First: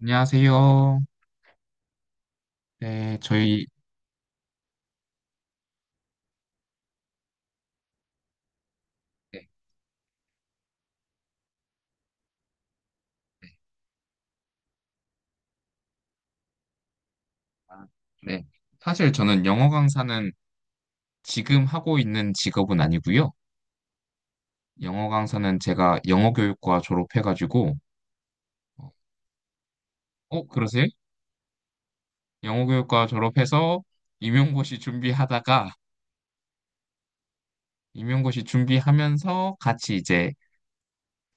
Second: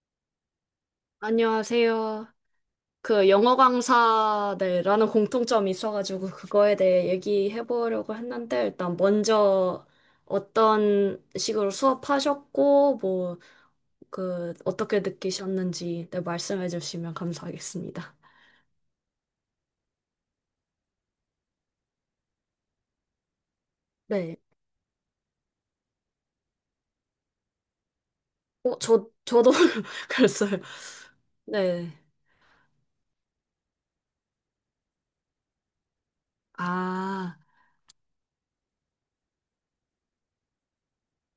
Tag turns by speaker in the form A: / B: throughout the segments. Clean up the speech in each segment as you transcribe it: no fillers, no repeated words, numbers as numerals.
A: 안녕하세요.
B: 안녕하세요.
A: 네, 네,
B: 그 영어
A: 저희,
B: 강사네라는 공통점이 있어가지고 그거에 대해 얘기해 보려고 했는데 일단
A: 네,
B: 먼저 어떤 식으로 수업하셨고 뭐
A: 네.
B: 그 어떻게 느끼셨는지 네, 말씀해 주시면
A: 아,
B: 감사하겠습니다.
A: 네. 사실 저는 영어 강사는 지금 하고 있는 직업은 아니고요.
B: 네.
A: 영어 강사는 제가 영어교육과 졸업해가지고.
B: 어,
A: 어,
B: 저도
A: 어,
B: 그랬어요.
A: 그러세요?
B: 네.
A: 영어교육과 졸업해서 임용고시 준비하다가,
B: 아,
A: 임용고시 준비하면서 같이 이제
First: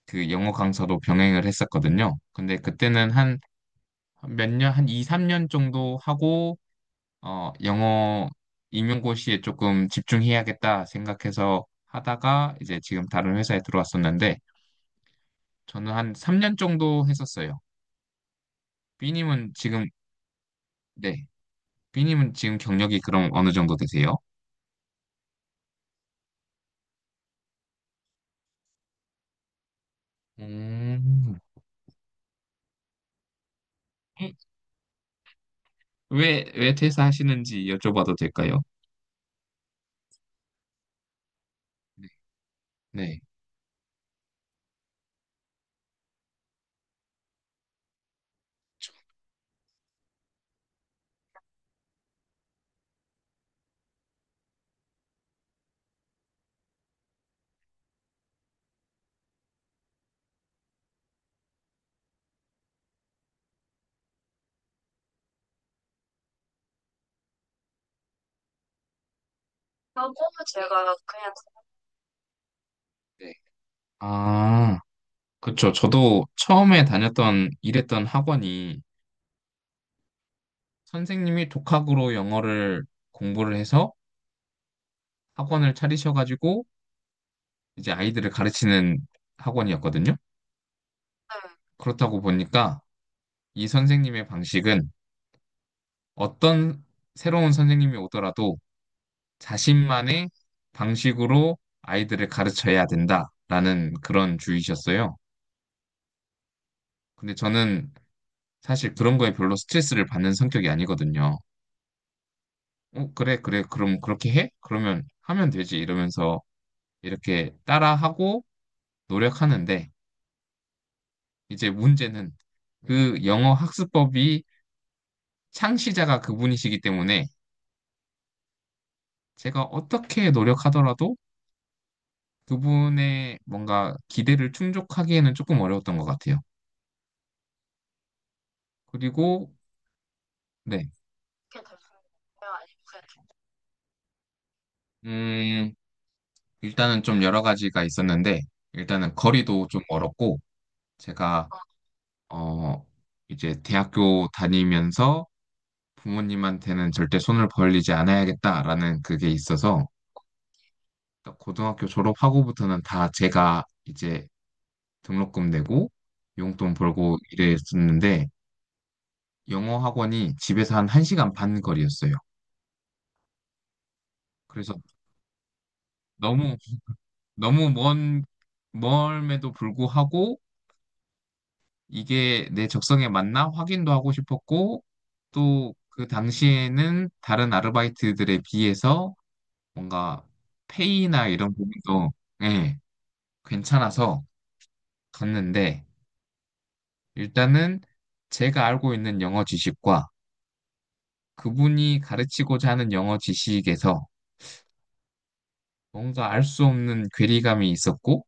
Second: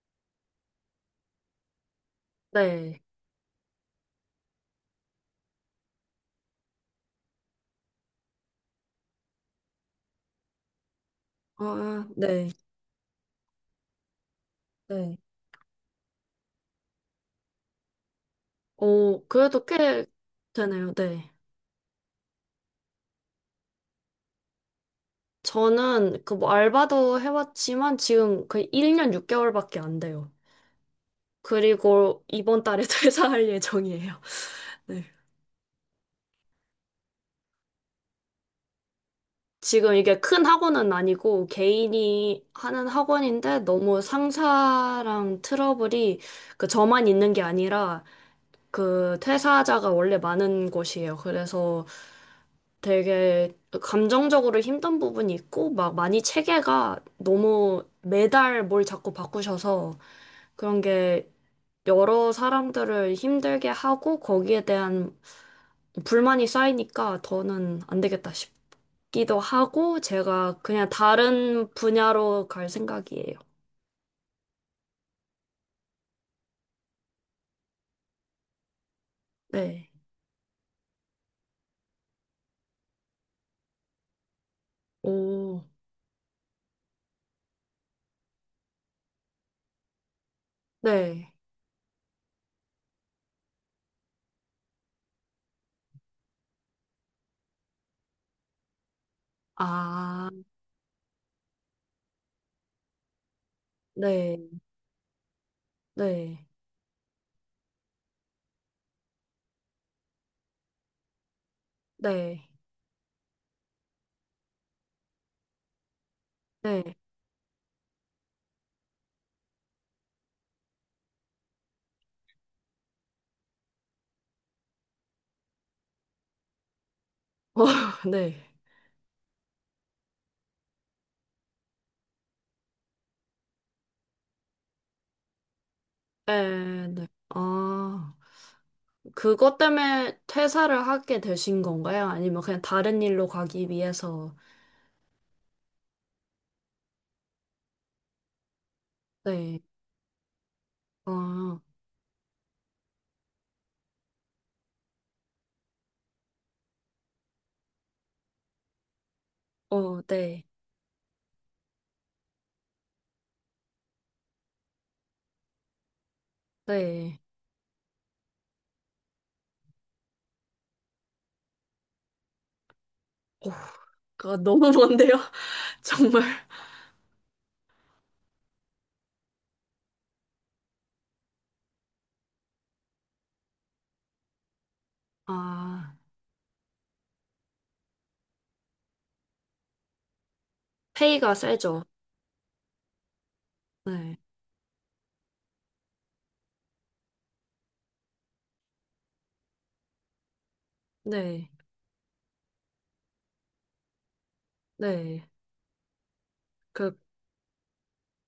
A: 그 영어 강사도 병행을 했었거든요. 근데
B: 네.
A: 그때는 한 몇 년, 한 2, 3년 정도 하고, 영어 임용고시에 조금 집중해야겠다 생각해서
B: 아, 네.
A: 하다가 이제 지금 다른 회사에 들어왔었는데
B: 네.
A: 저는 한 3년 정도 했었어요.
B: 오,
A: B님은
B: 그래도
A: 지금,
B: 꽤 되네요.
A: 네.
B: 네.
A: B님은 지금 경력이 그럼 어느 정도 되세요?
B: 저는 그 뭐 알바도 해봤지만 지금 거의 1년 6개월밖에 안 돼요.
A: 음.
B: 그리고 이번 달에 퇴사할 예정이에요. 네.
A: 왜 퇴사하시는지 여쭤봐도 될까요?
B: 지금 이게 큰 학원은 아니고
A: 네.
B: 개인이 하는
A: 네.
B: 학원인데 너무 상사랑 트러블이 그 저만 있는 게 아니라 그 퇴사자가 원래 많은 곳이에요. 그래서 되게 감정적으로 힘든 부분이 있고 막 많이 체계가 너무 매달 뭘 자꾸 바꾸셔서 그런 게 여러 사람들을 힘들게 하고 거기에 대한 불만이 쌓이니까 더는 안 되겠다 싶기도 하고
A: 하고
B: 제가 그냥
A: 제가 그냥
B: 다른 분야로 갈
A: 네.
B: 생각이에요.
A: 아, 그쵸. 저도 처음에 다녔던, 일했던 학원이
B: 네.
A: 선생님이 독학으로 영어를 공부를 해서
B: 오,
A: 학원을 차리셔가지고 이제 아이들을 가르치는 학원이었거든요.
B: 네.
A: 그렇다고 보니까 이 선생님의 방식은 어떤 새로운 선생님이 오더라도
B: 아,
A: 자신만의 방식으로 아이들을 가르쳐야 된다라는
B: 네,
A: 그런 주의셨어요.
B: 네,
A: 근데 저는 사실 그런 거에 별로 스트레스를 받는 성격이 아니거든요.
B: 네,
A: 그래, 그래, 그럼 그렇게 해? 그러면 하면 되지. 이러면서
B: 네.
A: 이렇게 따라하고 노력하는데 이제 문제는 그 영어 학습법이 창시자가 그분이시기 때문에
B: 어, 네.
A: 제가 어떻게 노력하더라도 그분의 뭔가 기대를 충족하기에는 조금 어려웠던 것 같아요.
B: 네, 네. 아,
A: 그리고,
B: 그것 때문에 퇴사를
A: 네.
B: 하게
A: 게
B: 되신
A: 요
B: 건가요? 아니면 그냥 다른 일로 가기 위해서?
A: 음, 일단은 좀 여러 가지가 있었는데, 일단은
B: 네.
A: 거리도 좀 멀었고, 제가,
B: 어,
A: 어, 어, 이제 대학교 다니면서 부모님한테는 절대 손을 벌리지 않아야겠다라는 그게 있어서,
B: 어, 네,
A: 고등학교 졸업하고부터는 다 제가 이제 등록금 내고 용돈 벌고
B: 네.
A: 이랬었는데 영어 학원이 집에서 한 1시간 반 거리였어요.
B: 그거 너무
A: 그래서
B: 먼데요? 정말.
A: 너무 너무 먼 멀음에도 불구하고 이게 내 적성에 맞나 확인도 하고 싶었고 또
B: 아,
A: 그 당시에는 다른 아르바이트들에 비해서 뭔가 페이나
B: 페이가
A: 이런
B: 세죠.
A: 부분도, 예,
B: 네.
A: 괜찮아서 갔는데 일단은 제가 알고 있는 영어 지식과
B: 네,
A: 그분이 가르치고자 하는 영어 지식에서
B: 네.
A: 뭔가 알 수
B: 그,
A: 없는 괴리감이 있었고,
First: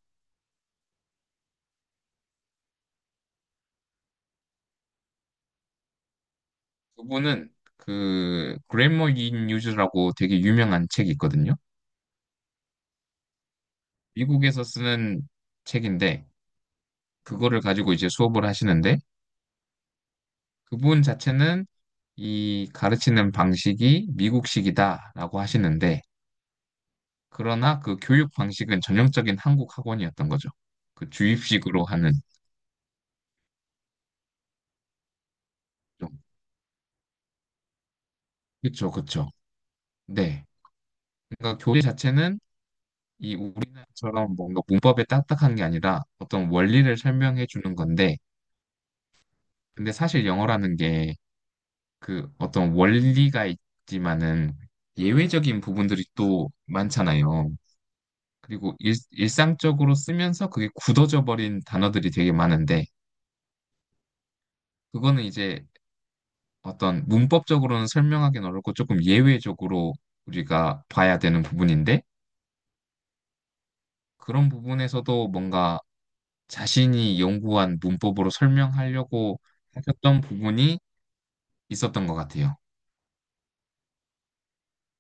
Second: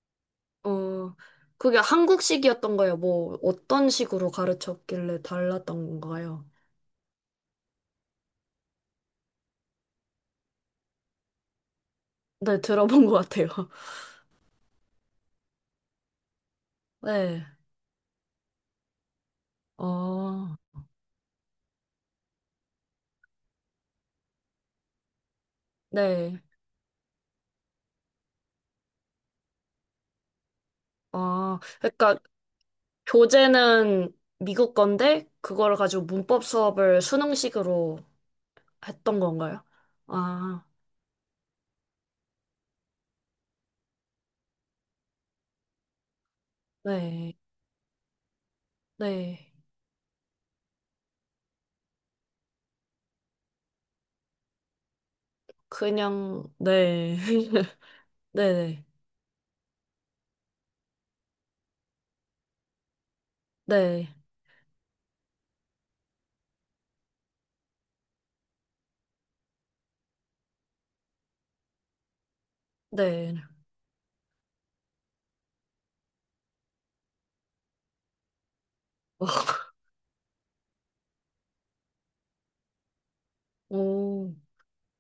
B: 어, 그게 한국식이었던 거예요? 뭐, 어떤 식으로 가르쳤길래 달랐던 건가요?
A: 그분은 그 그래머 인 유즈라고 되게 유명한 책이 있거든요.
B: 네, 들어본 것 같아요.
A: 미국에서 쓰는 책인데,
B: 네,
A: 그거를 가지고 이제 수업을 하시는데,
B: 어,
A: 그분 자체는 이 가르치는 방식이 미국식이다라고 하시는데,
B: 네.
A: 그러나 그 교육 방식은 전형적인 한국 학원이었던 거죠. 그
B: 아,
A: 주입식으로 하는.
B: 그러니까 교재는 미국 건데, 그걸 가지고
A: 좀.
B: 문법 수업을 수능식으로
A: 그쵸,
B: 했던
A: 그쵸.
B: 건가요?
A: 네.
B: 아,
A: 그러니까 교재 자체는 이 우리나라처럼 뭔가 문법에 딱딱한 게 아니라 어떤 원리를
B: 네,
A: 설명해 주는 건데,
B: 네.
A: 근데 사실 영어라는 게 그 어떤 원리가 있지만은 예외적인 부분들이
B: 그냥,
A: 또
B: 네.
A: 많잖아요. 그리고
B: 네네.
A: 일상적으로 쓰면서 그게 굳어져 버린 단어들이 되게 많은데,
B: 네.
A: 그거는 이제 어떤 문법적으로는 설명하기는 어렵고 조금 예외적으로 우리가 봐야 되는 부분인데,
B: 네.
A: 그런 부분에서도 뭔가 자신이 연구한 문법으로 설명하려고 하셨던 부분이 있었던 것 같아요.
B: 오.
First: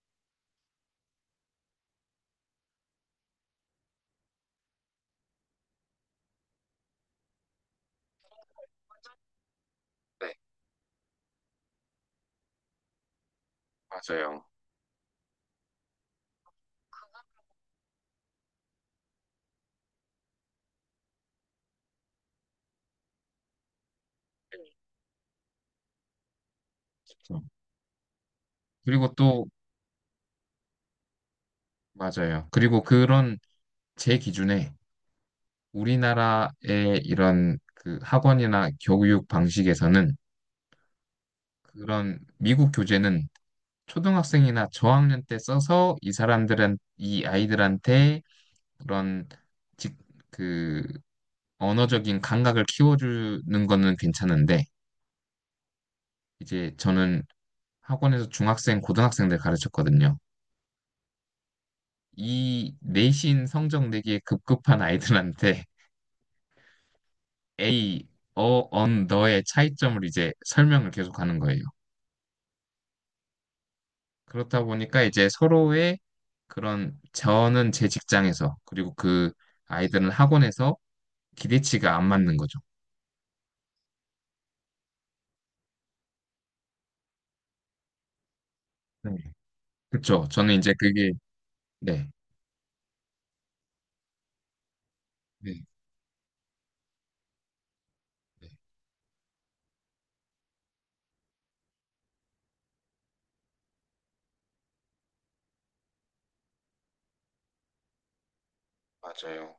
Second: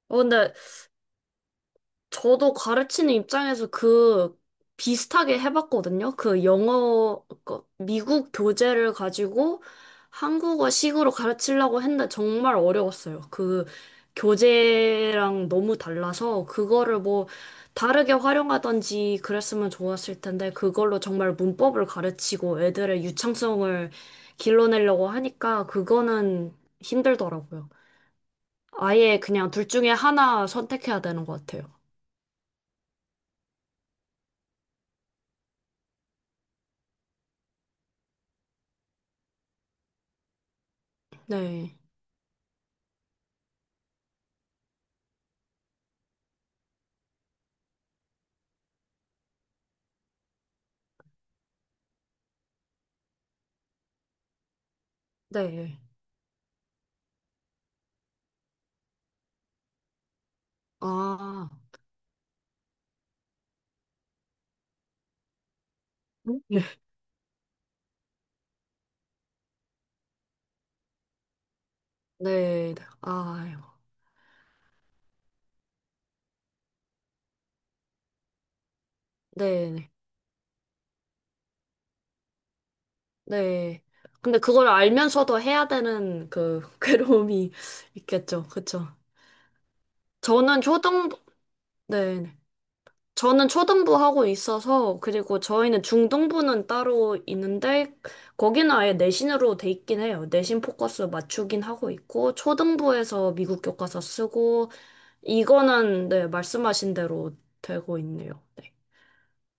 B: 어, 근데 저도 가르치는 입장에서 그 비슷하게 해봤거든요. 그 영어, 그 미국 교재를 가지고
A: 네,
B: 한국어식으로 가르치려고 했는데 정말 어려웠어요. 그
A: 맞아요.
B: 교재랑 너무 달라서 그거를 뭐 다르게 활용하던지 그랬으면 좋았을 텐데 그걸로 정말 문법을 가르치고 애들의 유창성을 길러내려고 하니까 그거는
A: 그렇죠.
B: 힘들더라고요.
A: 그리고
B: 아예
A: 또,
B: 그냥 둘 중에 하나 선택해야 되는 것 같아요.
A: 맞아요. 그리고 그런 제 기준에 우리나라의 이런 그 학원이나 교육 방식에서는
B: 네,
A: 그런 미국 교재는 초등학생이나 저학년 때 써서 이 사람들은 이 아이들한테 그런 직, 그 언어적인 감각을 키워주는 거는 괜찮은데
B: 네.
A: 이제 저는 학원에서 중학생, 고등학생들 가르쳤거든요.
B: 아,
A: 이 내신 성적 내기에 급급한 아이들한테 A, 너의 차이점을 이제 설명을 계속 하는 거예요.
B: 네, 아유, 네, 아유.
A: 그렇다 보니까 이제 서로의 그런 저는 제 직장에서 그리고 그
B: 네.
A: 아이들은 학원에서 기대치가 안 맞는 거죠.
B: 네. 근데 그걸 알면서도 해야 되는 그 괴로움이 있겠죠. 그쵸.
A: 네. 그렇죠. 저는
B: 저는
A: 이제 그게
B: 초등부,
A: 네.
B: 네. 네. 저는 초등부 하고 있어서, 그리고
A: 네.
B: 저희는 중등부는 따로 있는데,
A: 네.
B: 거기는 아예 내신으로 돼 있긴 해요. 내신 포커스 맞추긴 하고 있고, 초등부에서 미국 교과서 쓰고, 이거는 네, 말씀하신 대로 되고 있네요. 네.
A: 맞아요.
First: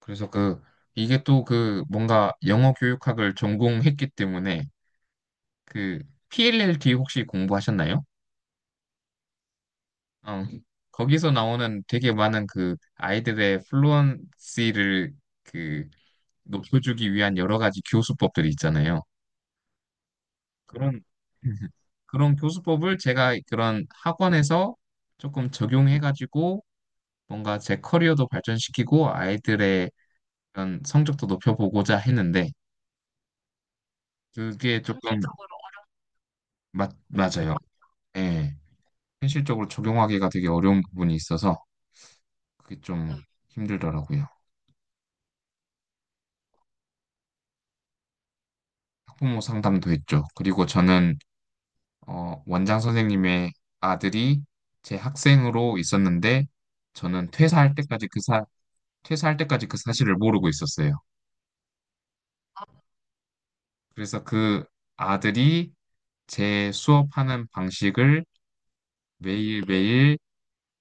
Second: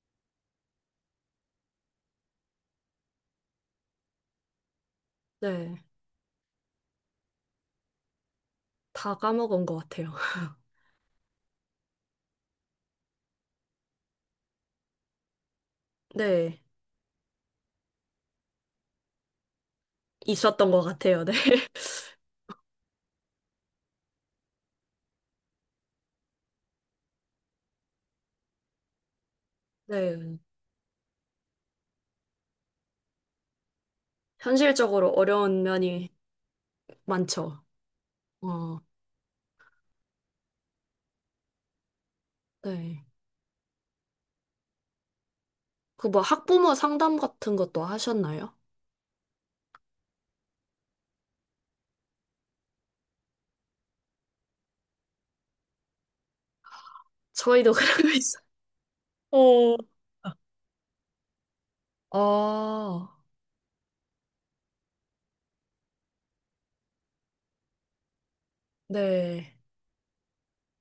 A: 그래서 그 이게 또 그 뭔가 영어 교육학을 전공했기 때문에
B: 네.
A: 그 PLLT 혹시 공부하셨나요?
B: 다 까먹은 것 같아요.
A: 어, 거기서 나오는 되게 많은 그 아이들의 플루언시를 그
B: 네.
A: 높여주기 위한 여러 가지 교수법들이 있잖아요.
B: 있었던 것
A: 그런
B: 같아요. 네.
A: 그런 교수법을 제가 그런 학원에서 조금 적용해가지고 뭔가 제 커리어도 발전시키고 아이들의
B: 네.
A: 그런 성적도 높여보고자 했는데 그게
B: 현실적으로
A: 조금
B: 어려운 면이
A: 맞아요.
B: 많죠.
A: 예.
B: 어,
A: 현실적으로 적용하기가 되게 어려운 부분이 있어서 그게
B: 네.
A: 좀 힘들더라고요.
B: 그 뭐 학부모 상담 같은 것도 하셨나요?
A: 학부모 상담도 했죠. 그리고 저는 원장 선생님의 아들이 제 학생으로 있었는데 저는
B: 저희도
A: 퇴사할 때까지
B: 그러고 있어요.
A: 퇴사할 때까지 그
B: 어.
A: 사실을 모르고 있었어요.
B: 아,
A: 그래서 그 아들이 제 수업하는 방식을
B: 네.
A: 매일매일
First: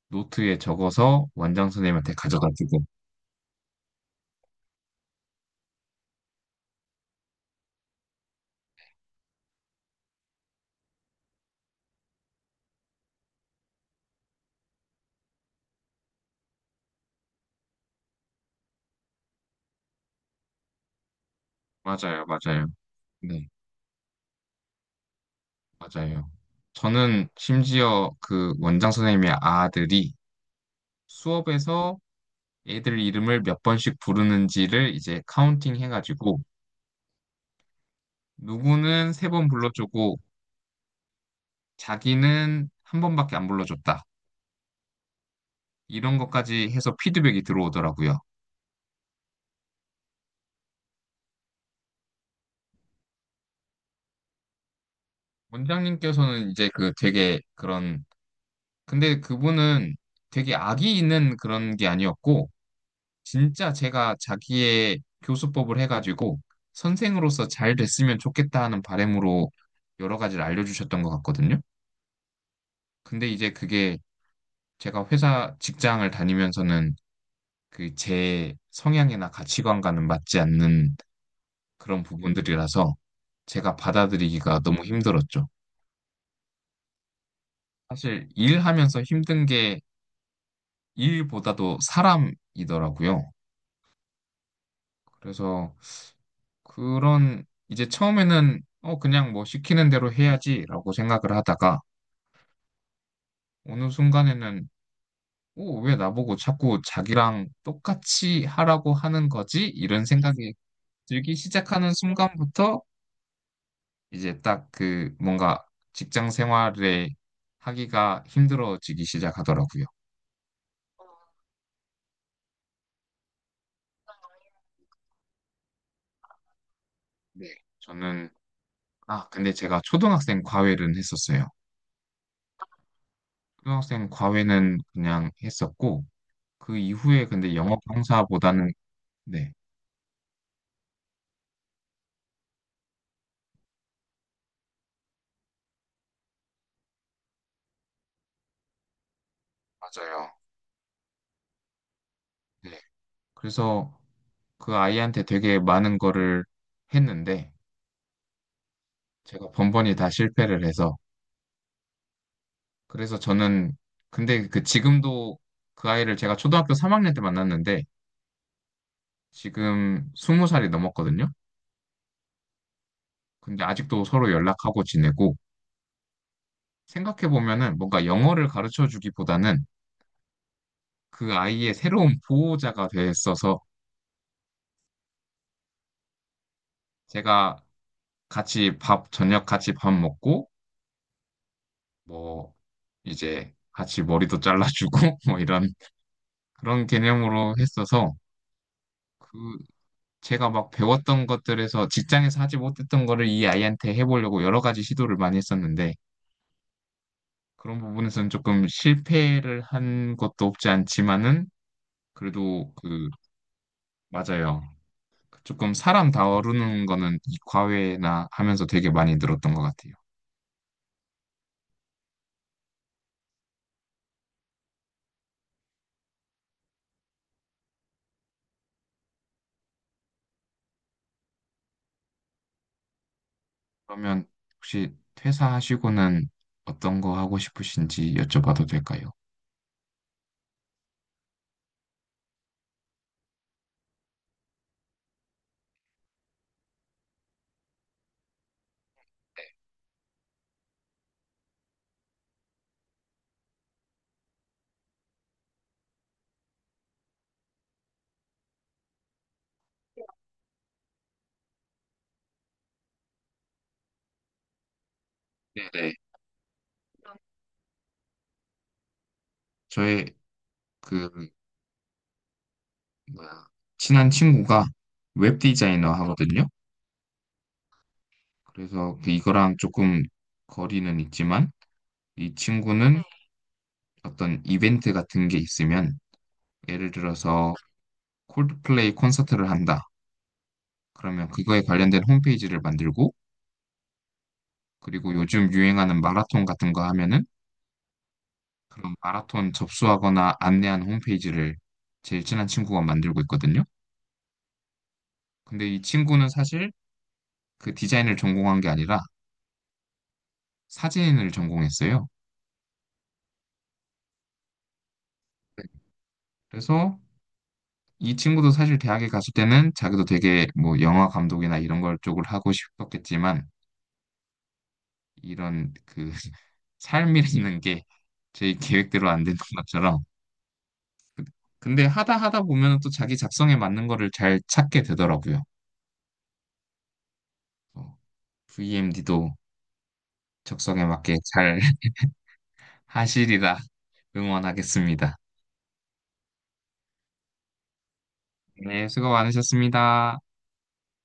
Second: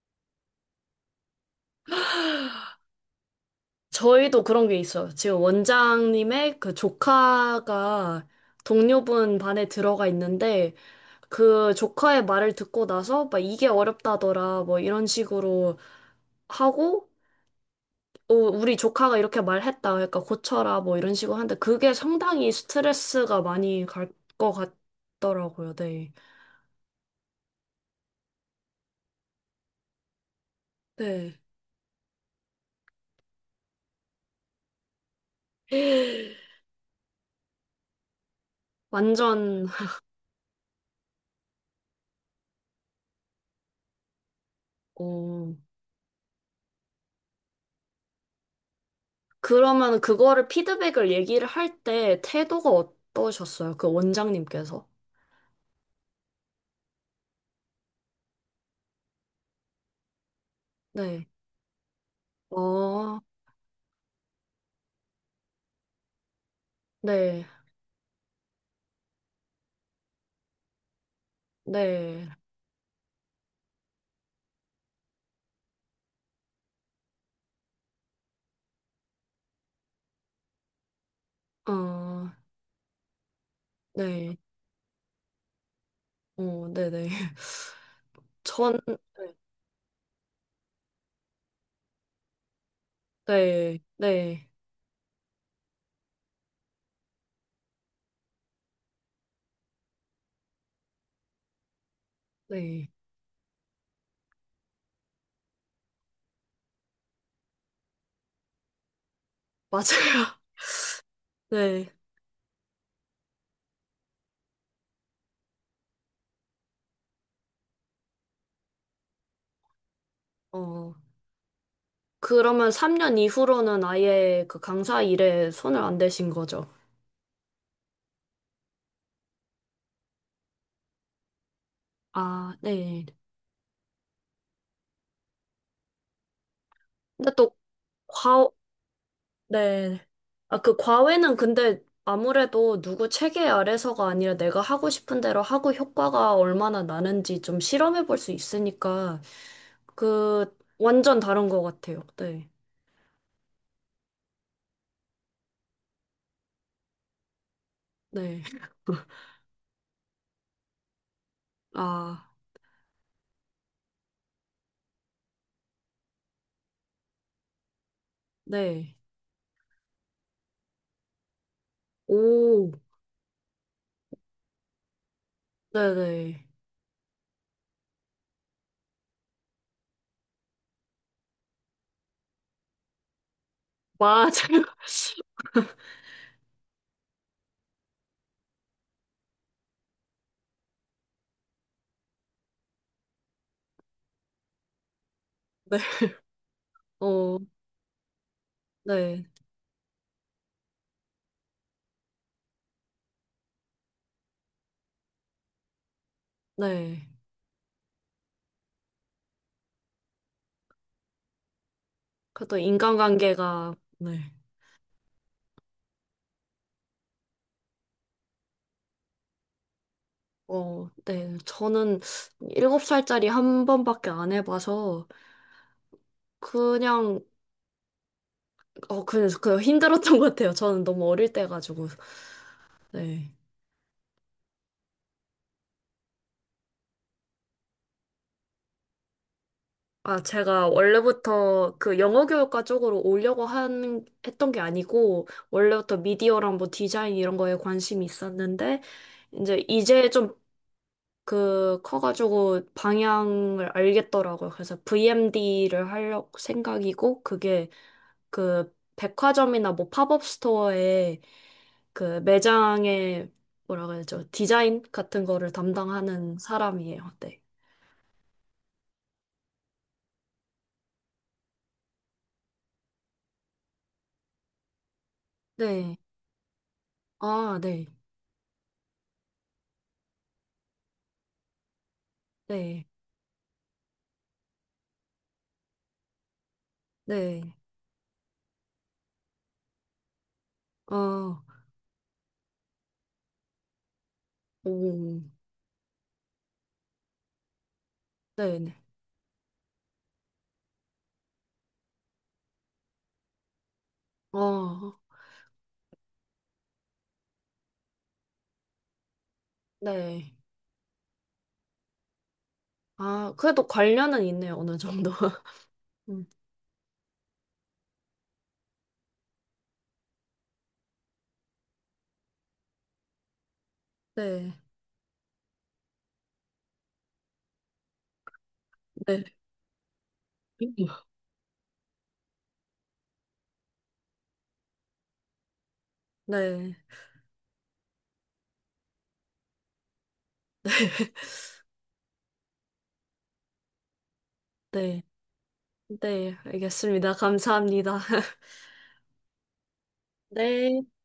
A: 노트에 적어서 원장 선생님한테 가져다 주고.
B: 저희도 그런 게 있어요. 지금 원장님의 그 조카가 동료분 반에 들어가 있는데 그 조카의 말을 듣고 나서 막 이게 어렵다더라 뭐 이런 식으로 하고 어, 우리 조카가 이렇게 말했다 그러니까 고쳐라 뭐 이런 식으로 하는데 그게
A: 맞아요,
B: 상당히
A: 맞아요.
B: 스트레스가
A: 네,
B: 많이 갈 것 같더라고요. 네.
A: 맞아요. 저는 심지어 그 원장 선생님의 아들이
B: 네.
A: 수업에서 애들 이름을 몇 번씩 부르는지를 이제 카운팅 해가지고 누구는 3번
B: 완전
A: 불러주고 자기는 한 번밖에 안 불러줬다.
B: 어.
A: 이런 것까지 해서 피드백이 들어오더라고요.
B: 그러면 그거를 피드백을 얘기를 할 때 태도가 어떠셨어요? 그 원장님께서?
A: 원장님께서는 이제 그 되게 그런, 근데 그분은 되게 악이
B: 네.
A: 있는 그런 게 아니었고
B: 어,
A: 진짜 제가 자기의 교수법을 해가지고
B: 네,
A: 선생으로서 잘 됐으면 좋겠다 하는 바람으로 여러 가지를 알려주셨던 것 같거든요.
B: 네,
A: 근데 이제 그게 제가 회사 직장을 다니면서는 그 제 성향이나 가치관과는 맞지 않는 그런
B: 어,
A: 부분들이라서 제가
B: 네,
A: 받아들이기가 너무 힘들었죠.
B: 어, 네네.
A: 사실
B: 전,
A: 일하면서 힘든 게 일보다도 사람이더라고요.
B: 네, 네,
A: 그래서 그런 이제 처음에는 그냥 뭐 시키는 대로 해야지라고 생각을 하다가
B: 네,
A: 어느 순간에는 어, 왜 나보고 자꾸 자기랑 똑같이 하라고 하는 거지? 이런
B: 맞아요.
A: 생각이 들기
B: 네,
A: 시작하는 순간부터 이제 딱 그 뭔가 직장 생활에 하기가 힘들어지기 시작하더라고요.
B: 어. 그러면 3년 이후로는 아예 그 강사 일에 손을 안 대신 거죠?
A: 네. 저는, 아, 근데 제가 초등학생 과외는 했었어요.
B: 아, 네.
A: 초등학생 과외는 그냥 했었고, 그 이후에
B: 근데
A: 근데
B: 또,
A: 영어
B: 과,
A: 강사보다는, 네,
B: 네. 아, 그 과외는 근데 아무래도 누구 체계 아래서가 아니라 내가 하고 싶은 대로 하고 효과가 얼마나 나는지 좀 실험해 볼 수 있으니까
A: 맞아요.
B: 그, 완전 다른 것 같아요. 네.
A: 네. 그래서 그 아이한테 되게 많은 거를 했는데,
B: 네.
A: 제가 번번이 다 실패를 해서,
B: 아,
A: 그래서 저는, 근데 그 지금도 그 아이를 제가 초등학교 3학년 때 만났는데,
B: 네.
A: 지금 스무 살이 넘었거든요.
B: 오,
A: 근데 아직도 서로 연락하고 지내고
B: 네네.
A: 생각해보면은 뭔가 영어를 가르쳐 주기보다는 그 아이의 새로운 보호자가 됐어서
B: 맞아요.
A: 제가 저녁 같이 밥 먹고 뭐 이제 같이 머리도 잘라주고 뭐 이런
B: 네.
A: 그런
B: 어,
A: 개념으로 했어서
B: 네.
A: 그 제가 막 배웠던 것들에서 직장에서 하지 못했던 거를 이 아이한테 해보려고 여러 가지 시도를 많이 했었는데
B: 네.
A: 그런 부분에서는 조금 실패를 한 것도 없지 않지만은
B: 그래도
A: 그래도 그
B: 인간관계가, 네.
A: 맞아요. 조금 사람 다루는 거는 이 과외나 하면서 되게 많이 늘었던 것 같아요.
B: 어, 네. 저는 일곱 살짜리 한 번밖에 안 해봐서, 그냥, 어, 그냥, 그 힘들었던 것 같아요. 저는 너무 어릴 때 가지고. 네.
A: 그러면 혹시 퇴사하시고는 어떤 거 하고 싶으신지 여쭤봐도 될까요?
B: 아, 제가 원래부터 그 영어 교육과 쪽으로 오려고 한, 했던 게 아니고, 원래부터 미디어랑 뭐 디자인 이런 거에 관심이 있었는데, 이제 좀 그 커가지고 방향을 알겠더라고요. 그래서 VMD를 하려고 생각이고, 그게 그 백화점이나 뭐 팝업 스토어에 그 매장에 뭐라 그러죠? 디자인 같은 거를
A: 네네.
B: 담당하는 사람이에요. 네.
A: 저의 그 뭐야 친한 친구가 웹 디자이너
B: 네.
A: 하거든요.
B: 아, 네.
A: 그래서 그 이거랑 조금 거리는 있지만 이
B: 네.
A: 친구는 어떤 이벤트 같은 게 있으면 예를
B: 네.
A: 들어서 콜드플레이 콘서트를 한다. 그러면
B: 어.
A: 그거에 관련된 홈페이지를 만들고 그리고
B: 오,
A: 요즘 유행하는 마라톤 같은 거 하면은
B: 네네.
A: 그런 마라톤 접수하거나 안내하는 홈페이지를 제일 친한 친구가 만들고 있거든요.
B: 아,
A: 근데 이 친구는 사실 그 디자인을 전공한 게 아니라
B: 네.
A: 사진을 전공했어요.
B: 아, 그래도 관련은 있네요, 어느 정도.
A: 네.
B: 음,
A: 그래서 이 친구도 사실 대학에 갔을 때는 자기도 되게 뭐 영화 감독이나 이런 걸 쪽을 하고 싶었겠지만
B: 네,
A: 이런 그 삶이라는 게 제 계획대로 안
B: 네,
A: 되는 것처럼
B: 네,
A: 근데 하다 하다 보면 또 자기 작성에 맞는 거를 잘 찾게 되더라고요. 어. VMD도
B: 네,
A: 적성에 맞게 잘 하시리라
B: 네,
A: 응원하겠습니다.
B: 네, 알겠습니다. 감사합니다.
A: 네, 수고 많으셨습니다.
B: 네.